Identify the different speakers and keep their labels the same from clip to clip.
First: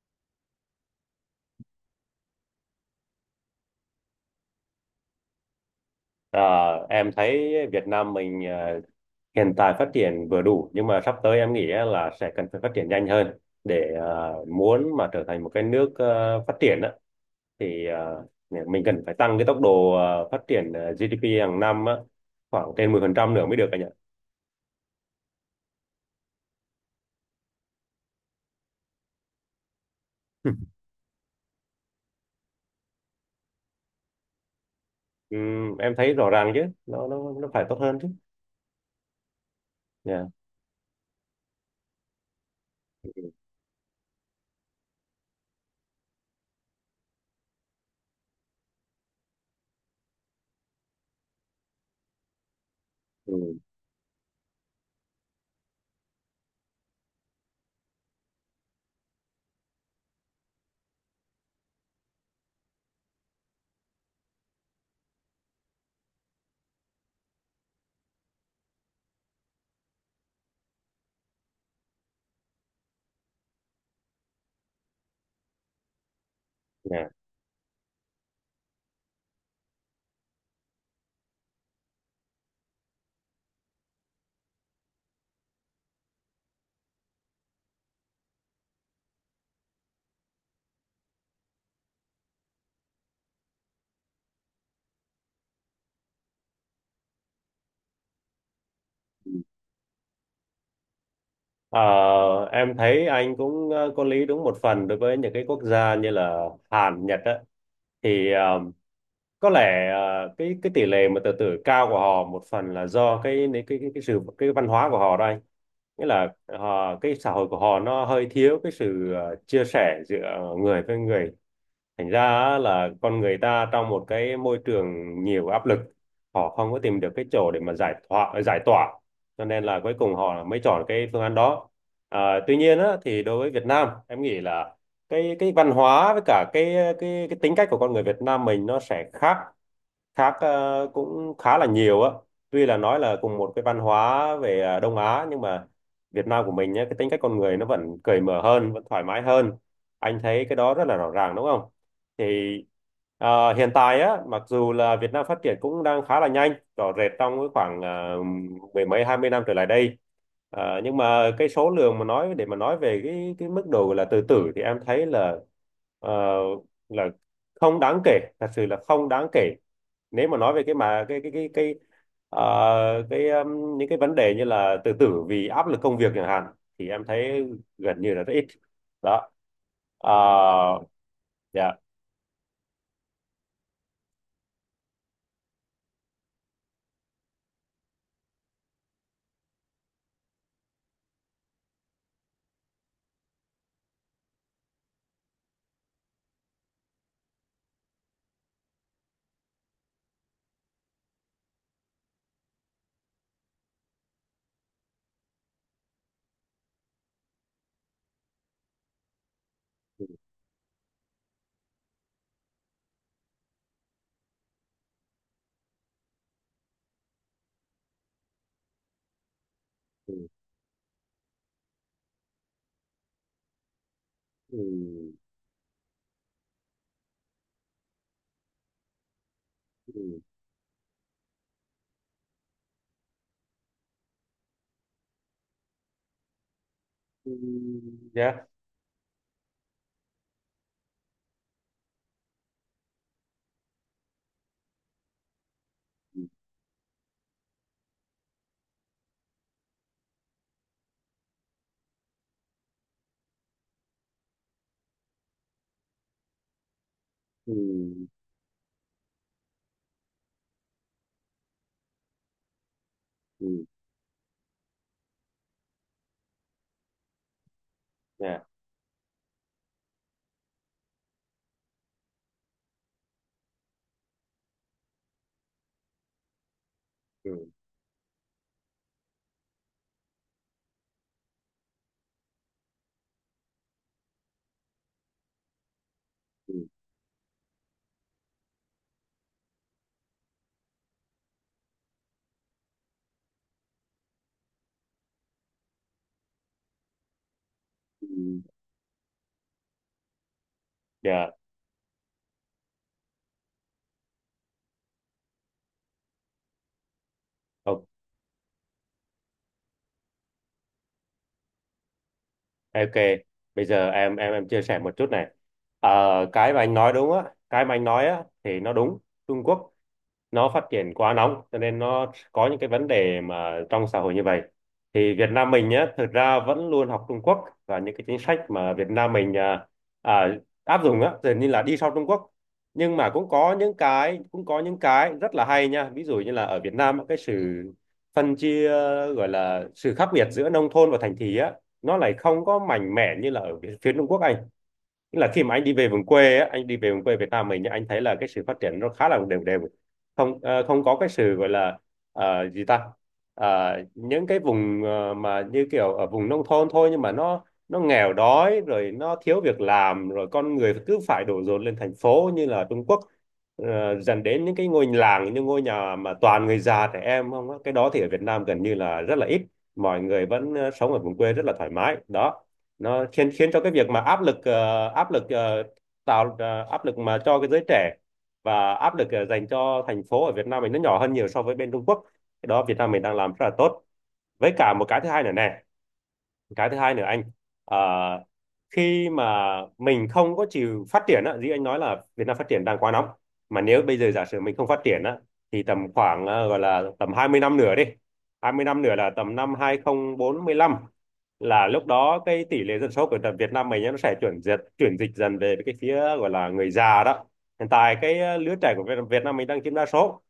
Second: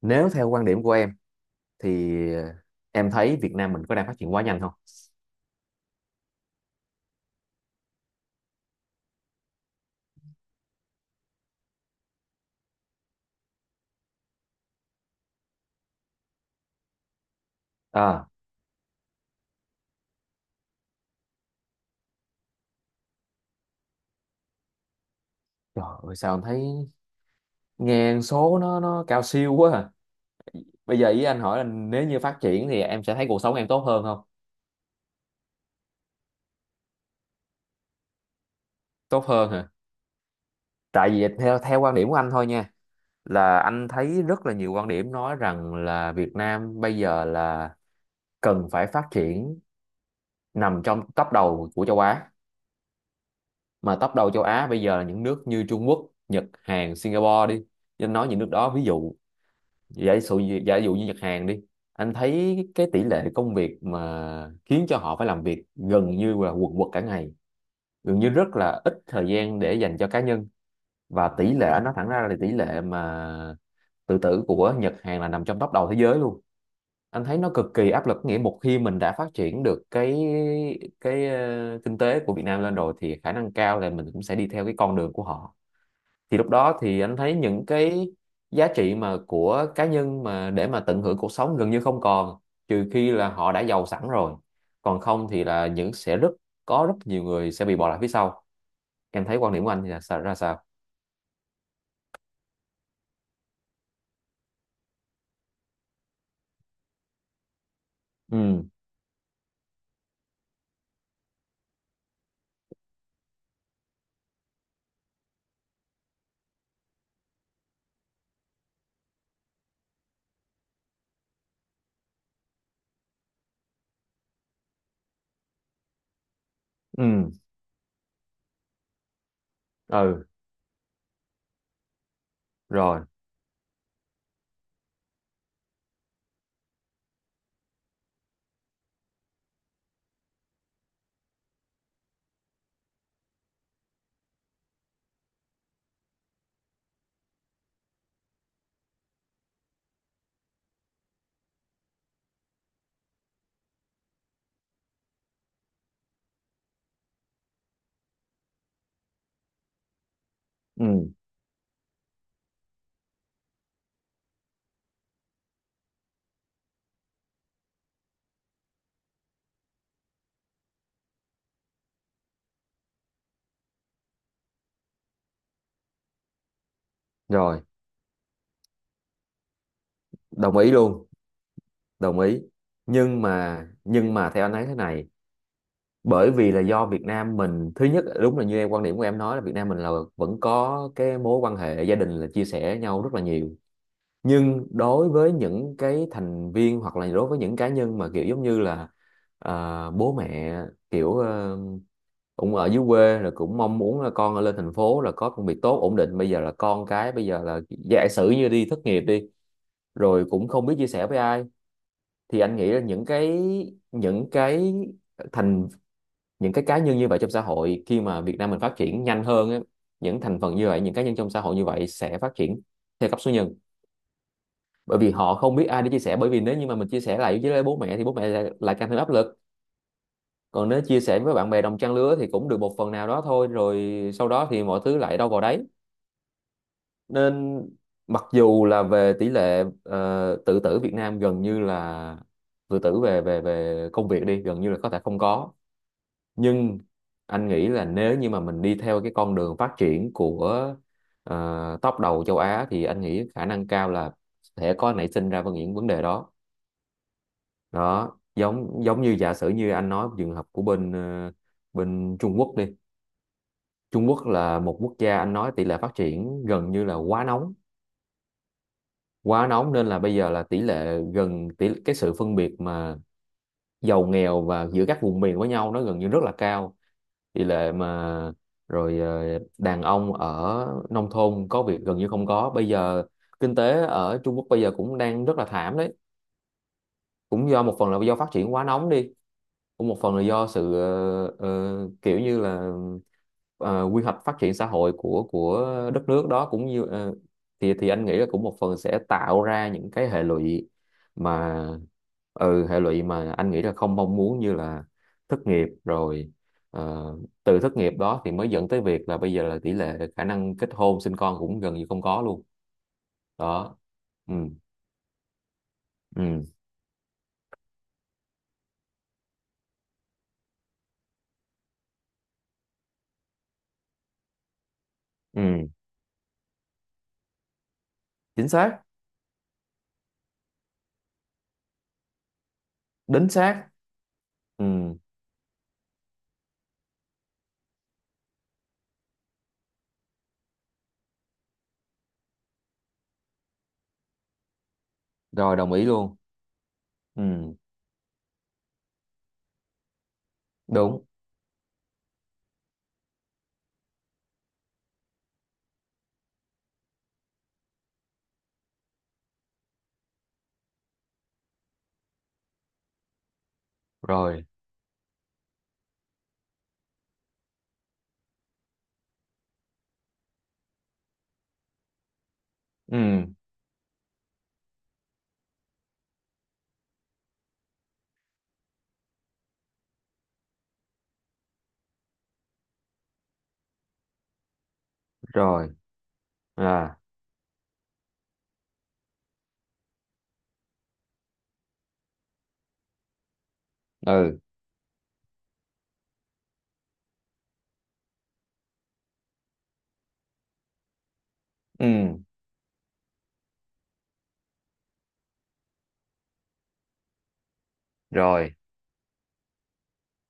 Speaker 1: Nếu theo quan điểm của em thì em thấy Việt Nam mình có đang phát triển quá nhanh không?
Speaker 2: Ờ, em thấy Việt Nam mình hiện tại phát triển vừa đủ, nhưng mà sắp tới em nghĩ á là sẽ cần phải phát triển nhanh hơn để muốn mà trở thành một cái nước phát triển á, thì
Speaker 1: À,
Speaker 2: mình cần phải tăng cái tốc độ phát triển GDP hàng năm á, khoảng trên 10% nữa mới được anh ạ.
Speaker 1: trời ơi, sao em thấy nghe số nó cao siêu quá à. Bây giờ ý anh hỏi là nếu như phát triển thì em sẽ thấy cuộc sống em tốt hơn không?
Speaker 2: Em thấy rõ ràng chứ, nó phải tốt hơn chứ.
Speaker 1: Tốt hơn hả?
Speaker 2: Dạ.
Speaker 1: Tại vì theo theo quan điểm của anh thôi nha, là anh thấy rất là nhiều quan điểm nói rằng là Việt Nam bây giờ là cần phải phát triển, nằm trong top đầu của châu Á.
Speaker 2: Ừ.
Speaker 1: Mà top đầu châu Á bây giờ là những nước như Trung Quốc, Nhật, Hàn, Singapore đi, nên nói những nước đó ví dụ, giả dụ giả dụ như Nhật, Hàn đi, anh thấy cái tỷ lệ công việc mà khiến cho họ phải làm việc gần như là quần quật cả ngày, gần như rất là ít thời gian để dành cho cá nhân. Và tỷ lệ, anh nói thẳng ra là tỷ lệ mà tự tử của Nhật, Hàn là nằm trong top đầu thế giới luôn.
Speaker 2: Dạ.
Speaker 1: Anh thấy nó cực kỳ áp lực, nghĩa một khi mình đã phát triển được cái kinh tế của Việt Nam lên rồi thì khả năng cao là mình cũng sẽ đi theo cái con đường của họ. Thì lúc đó thì anh thấy những cái giá trị mà của cá nhân mà để mà tận hưởng cuộc sống gần như không còn, trừ khi là họ đã giàu sẵn rồi, còn không thì là những sẽ rất có rất nhiều người sẽ bị bỏ lại phía sau. Em thấy quan điểm của anh thì là sao, ra sao?
Speaker 2: Ờ, em thấy anh cũng có lý đúng một phần đối với những cái quốc gia như là Hàn, Nhật á, thì
Speaker 1: Ừ.
Speaker 2: có lẽ cái tỷ lệ mà tự tử cao của họ một phần là do cái sự cái văn hóa của họ đây, nghĩa là họ cái xã hội của họ nó hơi thiếu cái sự chia sẻ giữa người với người, thành ra á, là con người ta trong một cái môi trường nhiều áp lực, họ không có tìm được cái
Speaker 1: Ừ.
Speaker 2: chỗ để mà giải thoát giải tỏa, cho nên là cuối cùng
Speaker 1: Ừ.
Speaker 2: họ mới chọn cái phương án đó. À, tuy nhiên á,
Speaker 1: Rồi.
Speaker 2: thì đối với Việt Nam em nghĩ là cái văn hóa với cả cái tính cách của con người Việt Nam mình nó sẽ khác, cũng khá là nhiều á, tuy là nói là cùng một cái văn hóa về Đông Á nhưng mà Việt Nam của mình nhé, cái tính cách con người nó vẫn cởi mở hơn, vẫn thoải mái hơn, anh thấy cái đó rất là rõ ràng đúng không? Thì hiện tại á, mặc dù là Việt Nam phát triển cũng đang khá là nhanh rõ rệt trong cái khoảng mười mấy hai mươi năm trở lại đây. Nhưng
Speaker 1: Ừ.
Speaker 2: mà cái số lượng mà nói, để mà nói về cái mức độ là tự tử thì em thấy là ờ, là không đáng kể, thật sự là không đáng kể. Nếu mà nói về cái những cái vấn đề như là tự tử vì áp lực công việc chẳng hạn, thì em thấy
Speaker 1: Rồi.
Speaker 2: gần như là rất ít. Đó. Ờ,
Speaker 1: Đồng ý luôn.
Speaker 2: dạ,
Speaker 1: Đồng ý. Nhưng mà theo anh thấy thế này, bởi vì là do Việt Nam mình thứ nhất, đúng là như em, quan điểm của em nói là Việt Nam mình là vẫn có cái mối quan hệ gia đình là chia sẻ nhau rất là nhiều. Nhưng đối với những cái thành viên hoặc là đối với những cá nhân mà kiểu giống như là bố mẹ, kiểu cũng ở dưới quê rồi cũng mong muốn là con lên thành phố là có công việc tốt ổn định, bây giờ là con cái bây giờ là giả sử như đi thất nghiệp đi rồi cũng không biết chia sẻ với ai. Thì anh nghĩ là những cái thành những cái cá nhân như vậy trong xã hội, khi mà Việt Nam mình phát triển nhanh hơn á, những thành phần như vậy, những cá nhân trong xã hội như vậy sẽ phát triển theo cấp số nhân,
Speaker 2: ừ,
Speaker 1: bởi vì họ không biết ai để chia sẻ, bởi vì nếu như mà mình chia sẻ lại với bố mẹ thì bố mẹ lại càng thêm áp lực.
Speaker 2: ừ,
Speaker 1: Còn nếu chia sẻ với bạn bè đồng trang lứa thì cũng được một phần nào đó thôi, rồi sau đó thì mọi thứ lại đâu vào đấy,
Speaker 2: ừ,
Speaker 1: nên mặc
Speaker 2: dạ,
Speaker 1: dù là về tỷ lệ tự tử Việt Nam gần như là tự tử về về về công việc đi gần như là có thể không có,
Speaker 2: ừ,
Speaker 1: nhưng anh nghĩ là nếu như mà mình đi theo cái con đường phát triển của top đầu châu Á thì anh nghĩ khả năng cao là sẽ có nảy sinh ra những vấn đề đó.
Speaker 2: ừ,
Speaker 1: Đó, giống giống như giả sử như anh nói trường hợp của bên Trung Quốc đi.
Speaker 2: ừ,
Speaker 1: Trung Quốc là một quốc gia, anh nói tỷ lệ phát triển gần như là quá nóng.
Speaker 2: dạ,
Speaker 1: Quá nóng nên là bây giờ là tỷ lệ gần tỷ cái sự phân biệt mà giàu nghèo và giữa các vùng miền với nhau nó gần như rất là cao. Tỷ
Speaker 2: ừ,
Speaker 1: lệ mà Rồi đàn ông ở nông thôn có việc gần như không có. Bây giờ kinh tế ở Trung Quốc bây giờ cũng đang rất là thảm đấy,
Speaker 2: ừ,
Speaker 1: cũng do một phần là do phát triển quá nóng đi, cũng một phần là do sự kiểu như là quy hoạch phát triển xã hội của đất nước đó, cũng như thì anh
Speaker 2: ừ,
Speaker 1: nghĩ là cũng một phần sẽ tạo ra những cái hệ lụy
Speaker 2: dạ,
Speaker 1: mà, ừ, hệ lụy mà anh nghĩ là không mong muốn, như là thất nghiệp, rồi ờ, từ thất
Speaker 2: ok,
Speaker 1: nghiệp đó thì mới dẫn tới việc là bây giờ là tỷ lệ khả năng kết hôn sinh con cũng gần như không có luôn.
Speaker 2: ok, bây
Speaker 1: Đó.
Speaker 2: giờ em em
Speaker 1: Ừ.
Speaker 2: em chia sẻ một chút này. Ờ,
Speaker 1: Ừ.
Speaker 2: cái mà anh nói đúng á, cái mà anh nói á thì nó đúng. Trung Quốc nó phát triển quá nóng, cho nên nó có những cái vấn đề mà trong xã hội như vậy. Thì Việt Nam
Speaker 1: Ừ.
Speaker 2: mình nhé, thực ra vẫn luôn học Trung Quốc, và những cái chính sách
Speaker 1: Chính
Speaker 2: mà
Speaker 1: xác.
Speaker 2: Việt Nam mình à, áp dụng á dường như là đi sau Trung Quốc, nhưng mà
Speaker 1: Đính
Speaker 2: cũng có
Speaker 1: xác.
Speaker 2: những cái cũng có
Speaker 1: Ừ.
Speaker 2: những cái rất là hay nha, ví dụ như là ở Việt Nam á, cái sự phân chia, gọi là sự khác biệt giữa nông thôn và thành thị á, nó lại không có mạnh mẽ như là ở phía phía Trung Quốc anh. Nghĩa là khi mà
Speaker 1: Rồi.
Speaker 2: anh
Speaker 1: Đồng
Speaker 2: đi
Speaker 1: ý
Speaker 2: về vùng
Speaker 1: luôn.
Speaker 2: quê á, anh đi về vùng quê
Speaker 1: Ừ.
Speaker 2: Việt Nam mình nhá, anh thấy là cái sự phát triển nó khá là đều đều, không có
Speaker 1: Đúng
Speaker 2: cái sự gọi là gì ta. Những cái vùng mà như kiểu ở vùng nông thôn thôi, nhưng mà nó nghèo đói rồi nó thiếu việc làm, rồi con người cứ phải đổ dồn lên thành phố như là Trung Quốc, dần đến
Speaker 1: rồi.
Speaker 2: những cái ngôi làng, những ngôi nhà mà toàn người già trẻ em không á. Cái đó thì ở Việt Nam gần như là rất là ít, mọi người vẫn sống ở vùng quê rất là thoải mái đó. Nó
Speaker 1: Ừ.
Speaker 2: khiến khiến cho cái việc mà tạo áp lực mà cho cái giới trẻ, và áp lực dành cho thành phố ở Việt Nam mình nó nhỏ hơn nhiều so với bên Trung Quốc. Cái đó Việt Nam mình đang làm rất là tốt. Với cả một cái thứ hai nữa nè,
Speaker 1: Rồi.
Speaker 2: cái thứ hai
Speaker 1: À.
Speaker 2: nữa anh, ờ, khi mà mình không có chịu phát triển á, như anh nói là Việt Nam phát triển đang quá nóng, mà nếu bây giờ giả
Speaker 1: Ừ.
Speaker 2: sử mình không phát triển á, thì tầm khoảng gọi là tầm 20 năm nữa đi, 20 năm nữa là tầm năm 2045, là lúc
Speaker 1: Ừ.
Speaker 2: đó cái tỷ lệ dân số của tầm Việt Nam mình á, nó sẽ chuyển dịch dần về cái phía gọi là người già đó. Hiện tại cái lứa
Speaker 1: Rồi.
Speaker 2: trẻ của Việt Việt Nam mình đang chiếm đa số,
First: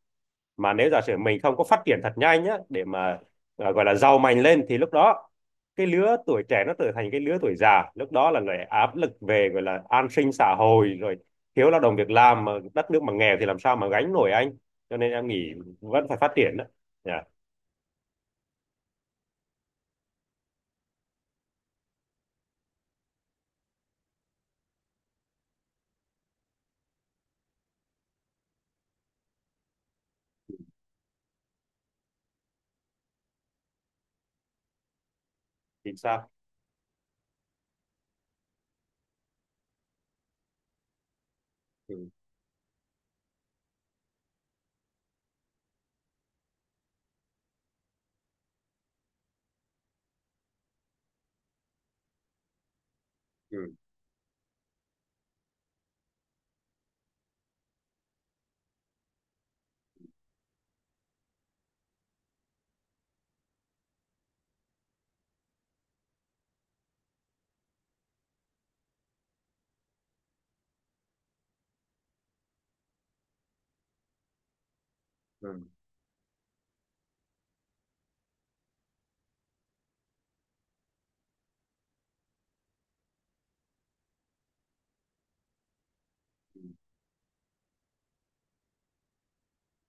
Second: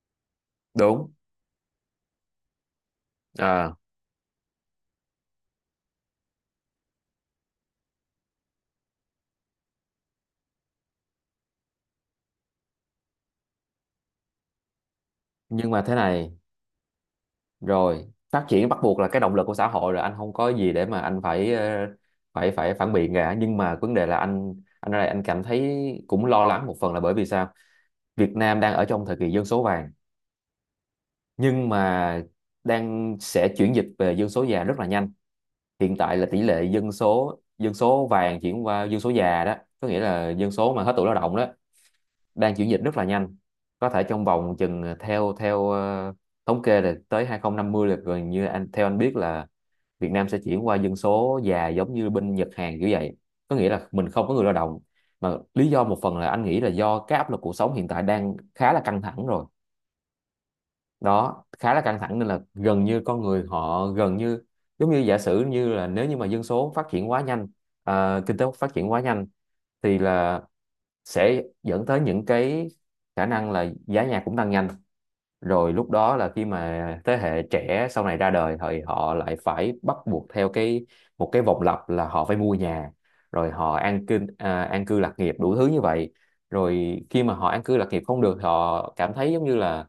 Speaker 2: mà nếu giả
Speaker 1: Đúng.
Speaker 2: sử mình không có phát triển thật nhanh nhá, để mà à,
Speaker 1: À.
Speaker 2: gọi là giàu mạnh lên thì lúc đó cái lứa tuổi trẻ nó trở thành cái lứa tuổi già, lúc đó là lại áp lực về gọi là an sinh xã hội rồi, thiếu lao động việc làm, mà đất nước mà nghèo thì làm sao mà gánh nổi anh. Cho nên em nghĩ
Speaker 1: Nhưng mà thế
Speaker 2: vẫn phải phát
Speaker 1: này.
Speaker 2: triển đó. Dạ,
Speaker 1: Rồi phát triển bắt buộc là cái động lực của xã hội rồi, anh không có gì để mà anh phải ờ, phải phải phản biện cả. Nhưng mà vấn đề là anh, ở đây anh cảm thấy cũng lo lắng một phần, là bởi vì sao? Việt Nam đang ở trong thời kỳ dân số vàng, nhưng mà đang sẽ chuyển dịch về dân số già rất là nhanh. Hiện
Speaker 2: chính
Speaker 1: tại
Speaker 2: xác.
Speaker 1: là tỷ lệ dân số vàng chuyển qua dân số già đó, có nghĩa là dân số mà hết tuổi lao động đó
Speaker 2: Ừ,
Speaker 1: đang chuyển dịch rất là nhanh. Có thể trong vòng chừng theo theo thống kê là tới 2050 là gần như anh theo anh biết là Việt Nam sẽ chuyển qua dân số già giống như bên Nhật, Hàn kiểu vậy, có nghĩa
Speaker 2: ừ,
Speaker 1: là mình không có người lao động, mà lý do một phần là anh nghĩ là do cái áp lực cuộc sống hiện tại đang khá là căng thẳng rồi. Đó, khá là căng thẳng nên là gần như con người họ gần như giống như giả sử như là nếu như mà dân số phát triển quá nhanh, kinh tế phát triển quá nhanh thì là sẽ dẫn tới những cái khả năng là giá nhà cũng tăng nhanh.
Speaker 2: ừ,
Speaker 1: Rồi lúc đó là khi mà thế hệ trẻ sau này ra đời thì họ lại phải bắt buộc theo cái, một cái vòng lặp là họ phải mua nhà, rồi họ an cư lạc nghiệp đủ thứ như vậy.
Speaker 2: ừ.
Speaker 1: Rồi khi mà họ an cư lạc nghiệp không được, họ cảm thấy giống như là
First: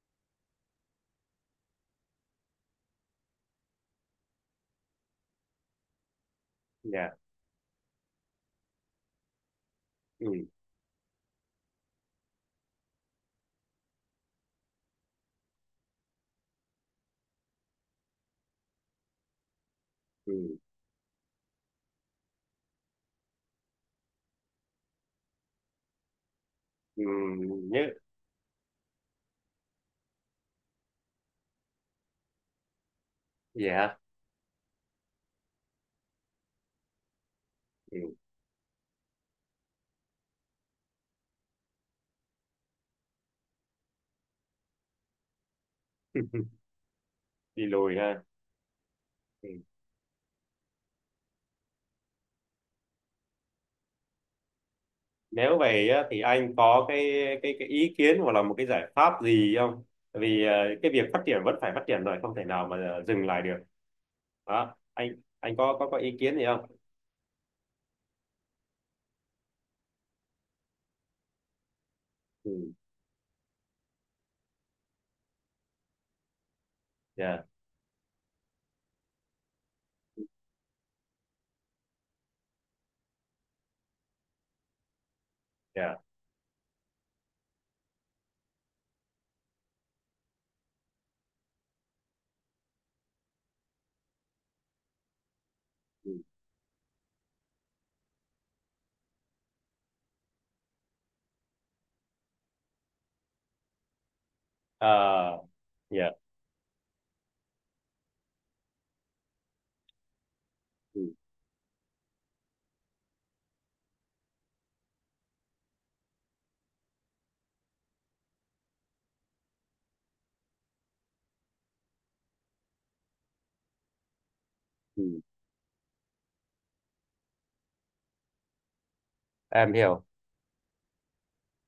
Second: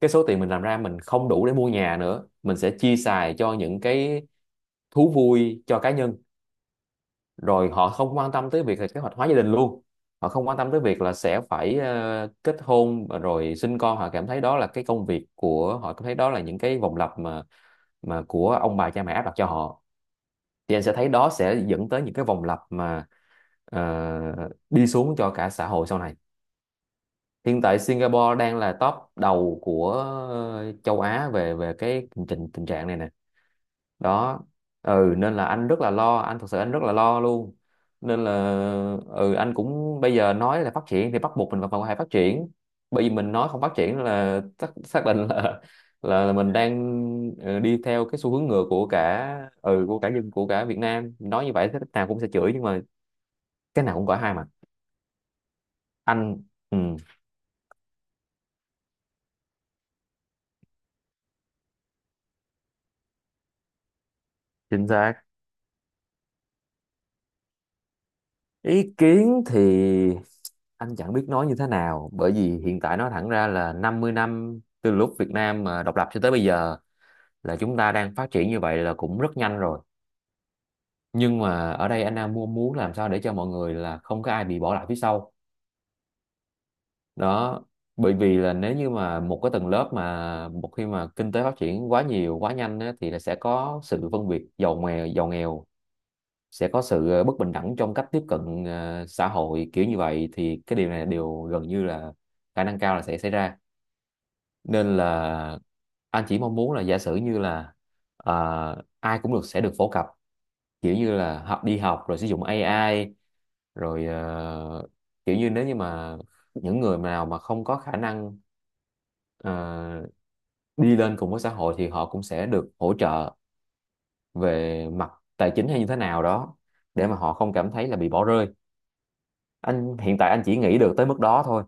Speaker 1: cái số tiền mình làm ra mình không đủ để mua nhà nữa, mình sẽ chia xài cho những cái thú vui cho cá nhân.
Speaker 2: Dạ,
Speaker 1: Rồi họ không quan tâm tới việc là kế hoạch hóa gia đình luôn.
Speaker 2: ừ,
Speaker 1: Họ không quan tâm tới việc là sẽ phải kết hôn rồi sinh con, họ cảm thấy đó là cái công việc của họ, cảm thấy đó là những cái vòng lặp mà của ông bà cha mẹ áp đặt cho họ.
Speaker 2: ừ,
Speaker 1: Thì anh sẽ thấy đó sẽ dẫn tới những cái vòng lặp mà ờ, đi xuống cho cả xã hội sau này.
Speaker 2: ừ, ừ,
Speaker 1: Hiện tại
Speaker 2: nhớ,
Speaker 1: Singapore đang là top đầu của châu Á về về cái tình tình trạng này nè.
Speaker 2: dạ,
Speaker 1: Đó. Ừ, nên là anh rất là lo, anh thật sự anh rất là lo luôn.
Speaker 2: ừ.
Speaker 1: Nên là ừ, anh cũng bây giờ nói là phát triển thì bắt buộc mình phải phải phát triển, bởi vì mình nói không phát triển là xác định là, là mình đang
Speaker 2: Đi
Speaker 1: đi
Speaker 2: lùi
Speaker 1: theo cái
Speaker 2: ha.
Speaker 1: xu hướng ngược của cả,
Speaker 2: Ừ,
Speaker 1: ừ, của cả dân của cả Việt Nam, nói như vậy thế nào cũng sẽ chửi, nhưng mà cái nào cũng có hai mặt.
Speaker 2: nếu vậy á, thì
Speaker 1: Anh.
Speaker 2: anh có
Speaker 1: Ừ.
Speaker 2: cái ý kiến hoặc là một cái giải pháp gì không? Tại vì cái việc phát triển vẫn phải phát triển rồi, không thể nào mà dừng lại được. Đó,
Speaker 1: Chính xác.
Speaker 2: anh có có ý kiến gì không?
Speaker 1: Ý kiến thì anh chẳng biết nói như thế nào, bởi vì
Speaker 2: Ừ,
Speaker 1: hiện tại nói thẳng ra là 50 năm từ lúc Việt Nam mà độc lập cho tới bây giờ
Speaker 2: dạ,
Speaker 1: là chúng ta đang phát triển như vậy là cũng rất nhanh rồi. Nhưng mà ở đây anh đang muốn muốn làm sao để cho mọi người là không có ai bị bỏ lại phía sau.
Speaker 2: dạ.
Speaker 1: Đó. Bởi vì là nếu như mà một cái tầng lớp mà một khi mà kinh tế phát triển quá nhiều quá nhanh á, thì là sẽ có sự phân biệt giàu nghèo, giàu nghèo
Speaker 2: Ừ.
Speaker 1: sẽ có sự bất bình đẳng trong cách tiếp cận xã hội kiểu như vậy, thì cái điều này đều gần như là khả năng cao là sẽ xảy ra. Nên
Speaker 2: Ờ,
Speaker 1: là
Speaker 2: dạ.
Speaker 1: anh chỉ mong muốn là giả sử như là ai cũng được sẽ được phổ cập, kiểu
Speaker 2: Ừ,
Speaker 1: như là học, đi học rồi sử dụng AI, rồi kiểu như nếu như mà những người nào mà không có khả năng ờ, đi lên cùng với xã hội thì họ cũng sẽ được hỗ trợ về mặt
Speaker 2: ừ.
Speaker 1: tài chính hay như thế nào đó, để mà họ không cảm thấy là bị bỏ rơi.
Speaker 2: Em
Speaker 1: Anh
Speaker 2: hiểu.
Speaker 1: hiện tại anh chỉ nghĩ được tới mức đó thôi.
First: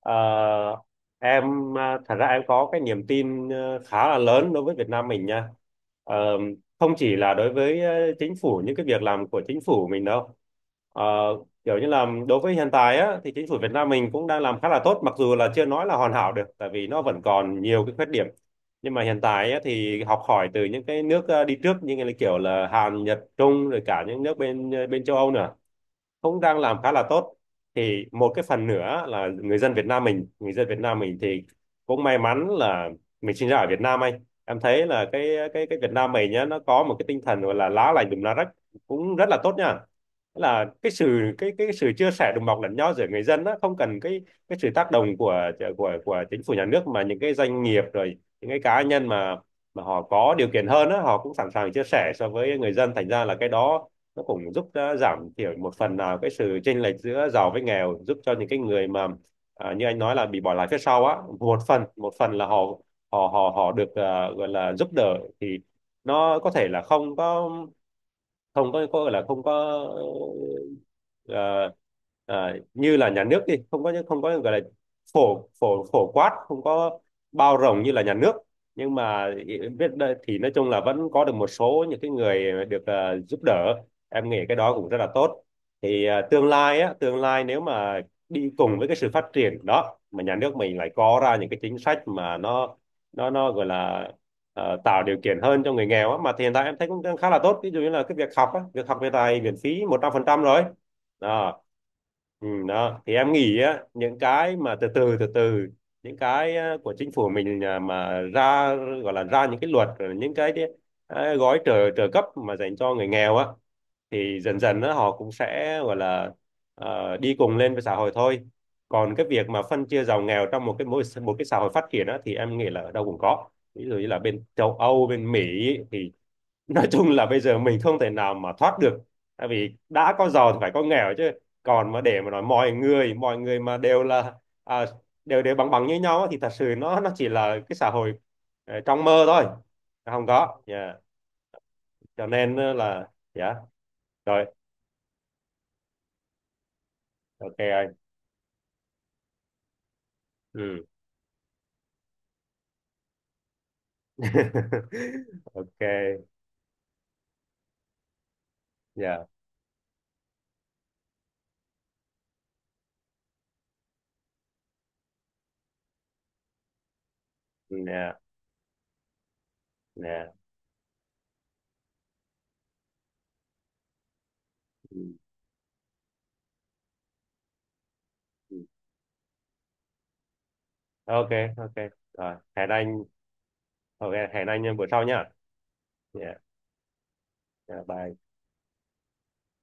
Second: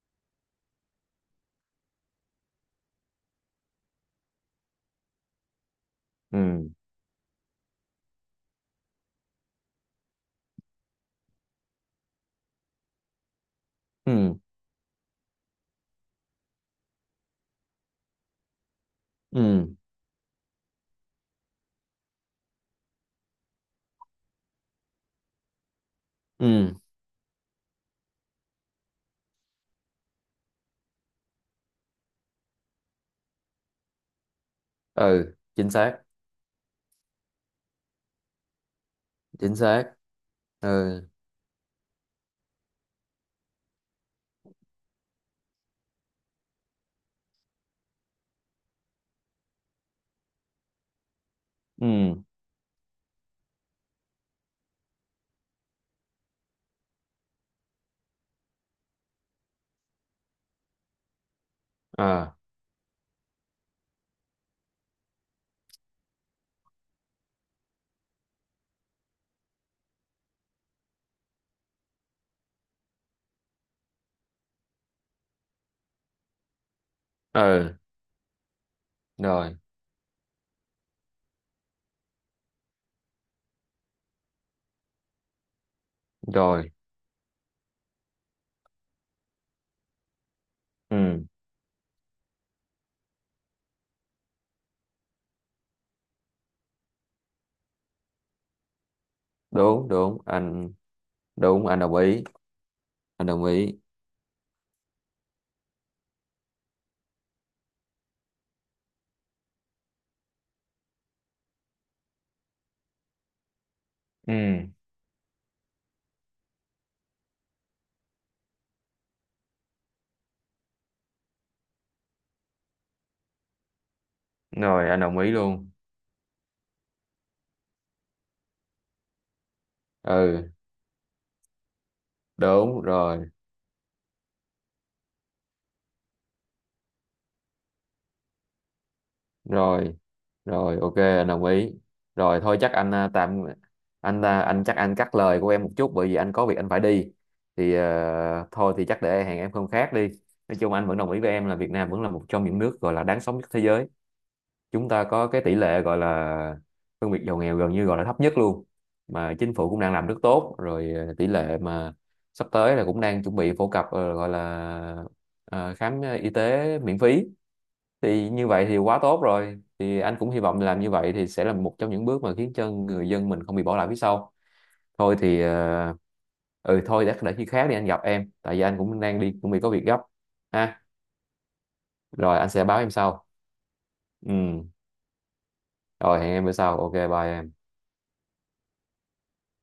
Speaker 2: Ờ, em à, thật ra em có cái niềm tin khá là lớn đối với Việt Nam mình nha. Ờ,
Speaker 1: Ừ.
Speaker 2: Không chỉ là đối với chính phủ, những cái việc làm của chính phủ mình đâu. Ờ, Kiểu như là đối với hiện tại á, thì chính phủ Việt Nam mình cũng
Speaker 1: Ừ.
Speaker 2: đang làm khá là tốt, mặc dù là chưa nói là hoàn hảo được, tại vì nó vẫn còn nhiều cái khuyết điểm. Nhưng mà hiện tại á,
Speaker 1: Ừ.
Speaker 2: thì học hỏi từ những cái nước đi trước như là kiểu là Hàn, Nhật, Trung, rồi cả những nước bên bên châu Âu nữa, cũng đang
Speaker 1: Ừ.
Speaker 2: làm khá là tốt. Thì một cái phần nữa là người dân Việt Nam mình thì cũng may mắn là mình sinh ra ở Việt Nam anh, em thấy là cái
Speaker 1: Ừ.
Speaker 2: cái
Speaker 1: Chính
Speaker 2: cái Việt
Speaker 1: xác.
Speaker 2: Nam mình nhá, nó có một cái tinh thần gọi là lá lành đùm lá rách, cũng rất là tốt
Speaker 1: Chính
Speaker 2: nha.
Speaker 1: xác.
Speaker 2: Tức là cái
Speaker 1: Ừ.
Speaker 2: sự cái cái sự chia sẻ đùm bọc lẫn nhau giữa người dân đó, không cần cái sự tác động của của chính phủ nhà nước, mà những cái doanh nghiệp rồi những cái cá nhân mà họ có điều kiện hơn á, họ cũng sẵn sàng chia
Speaker 1: Ừ.
Speaker 2: sẻ so với người dân, thành ra là cái đó nó cũng giúp à, giảm thiểu một phần nào cái sự chênh lệch giữa giàu với nghèo, giúp cho những cái người mà à, như anh nói là bị bỏ lại phía sau á, một phần
Speaker 1: À.
Speaker 2: là họ họ họ họ được à, gọi là giúp đỡ. Thì nó có thể là không có, không có gọi là không có, ờ, như là nhà nước đi, không có gọi là phổ phổ phổ quát, không có bao
Speaker 1: Ừ.
Speaker 2: rộng như là nhà nước, nhưng mà
Speaker 1: Rồi.
Speaker 2: biết đây thì nói chung là vẫn có được một số những cái người được giúp đỡ. Em nghĩ cái đó cũng rất là tốt. Thì tương
Speaker 1: Rồi.
Speaker 2: lai á, tương lai nếu mà đi cùng với cái sự phát triển đó, mà nhà nước mình lại có
Speaker 1: Ừ.
Speaker 2: ra những cái chính sách mà nó nó gọi là tạo điều kiện hơn cho người nghèo á, mà hiện tại em thấy cũng đang khá là tốt, ví dụ như là cái việc học á, việc học hiện tại miễn phí
Speaker 1: Đúng.
Speaker 2: một trăm
Speaker 1: Đúng
Speaker 2: phần trăm rồi
Speaker 1: anh.
Speaker 2: đó.
Speaker 1: Đúng anh, đồng ý.
Speaker 2: Ừ, đó thì
Speaker 1: Anh
Speaker 2: em
Speaker 1: đồng
Speaker 2: nghĩ
Speaker 1: ý.
Speaker 2: á, những cái mà từ từ từ từ, những cái của chính phủ mình à, mà ra, gọi là ra những cái luật rồi những cái gói trợ trợ cấp mà dành cho người nghèo á,
Speaker 1: Ừ.
Speaker 2: thì dần dần á, họ cũng sẽ gọi là đi cùng lên với xã hội thôi. Còn cái việc mà phân chia giàu nghèo trong một cái, mỗi một cái xã hội phát triển á, thì em nghĩ là ở đâu cũng có, ví dụ như là bên châu
Speaker 1: Rồi anh
Speaker 2: Âu,
Speaker 1: đồng ý
Speaker 2: bên Mỹ
Speaker 1: luôn.
Speaker 2: ấy, thì nói chung là bây giờ mình không thể nào mà thoát được, tại vì đã có
Speaker 1: Ừ.
Speaker 2: giàu thì phải có nghèo chứ. Còn mà để mà nói mọi
Speaker 1: Đúng
Speaker 2: người,
Speaker 1: rồi.
Speaker 2: mọi người mà đều là à, đều đều bằng bằng như nhau á, thì thật sự nó chỉ là cái xã hội trong mơ thôi,
Speaker 1: Rồi.
Speaker 2: không có.
Speaker 1: Rồi.
Speaker 2: Dạ.
Speaker 1: OK anh đồng ý.
Speaker 2: Cho
Speaker 1: Rồi
Speaker 2: nên
Speaker 1: thôi chắc anh
Speaker 2: là
Speaker 1: à, tạm
Speaker 2: dạ,
Speaker 1: anh à,
Speaker 2: rồi
Speaker 1: anh chắc anh cắt lời của em một chút bởi vì anh có việc anh phải đi.
Speaker 2: ok
Speaker 1: Thì
Speaker 2: anh,
Speaker 1: thôi thì chắc để hẹn em hôm khác đi. Nói chung
Speaker 2: ừ.
Speaker 1: anh vẫn đồng ý với em là Việt Nam vẫn là một trong những nước gọi là đáng sống nhất thế giới. Chúng ta có cái tỷ
Speaker 2: Ok.
Speaker 1: lệ gọi là phân biệt giàu nghèo gần như gọi là thấp nhất luôn.
Speaker 2: Dạ,
Speaker 1: Mà chính phủ cũng đang làm rất tốt rồi, tỷ lệ mà sắp tới là cũng đang chuẩn bị phổ cập gọi là khám y tế miễn phí.
Speaker 2: dạ,
Speaker 1: Thì như vậy thì quá tốt rồi, thì anh cũng
Speaker 2: dạ.
Speaker 1: hy vọng làm như vậy thì sẽ là một trong những bước mà khiến cho người dân mình không bị bỏ lại phía sau.
Speaker 2: Ừ.
Speaker 1: Thôi thì ừ thôi, để khi khác đi anh gặp em, tại vì
Speaker 2: Ừ.
Speaker 1: anh cũng đang đi cũng bị có việc gấp ha.
Speaker 2: Ok, ok, rồi
Speaker 1: Rồi anh sẽ
Speaker 2: hẹn
Speaker 1: báo em
Speaker 2: anh,
Speaker 1: sau.
Speaker 2: ok
Speaker 1: Ừ,
Speaker 2: hẹn anh bữa sau nhá.
Speaker 1: rồi hẹn
Speaker 2: Yeah.
Speaker 1: em bữa sau. OK, bye em.
Speaker 2: Yeah, bye.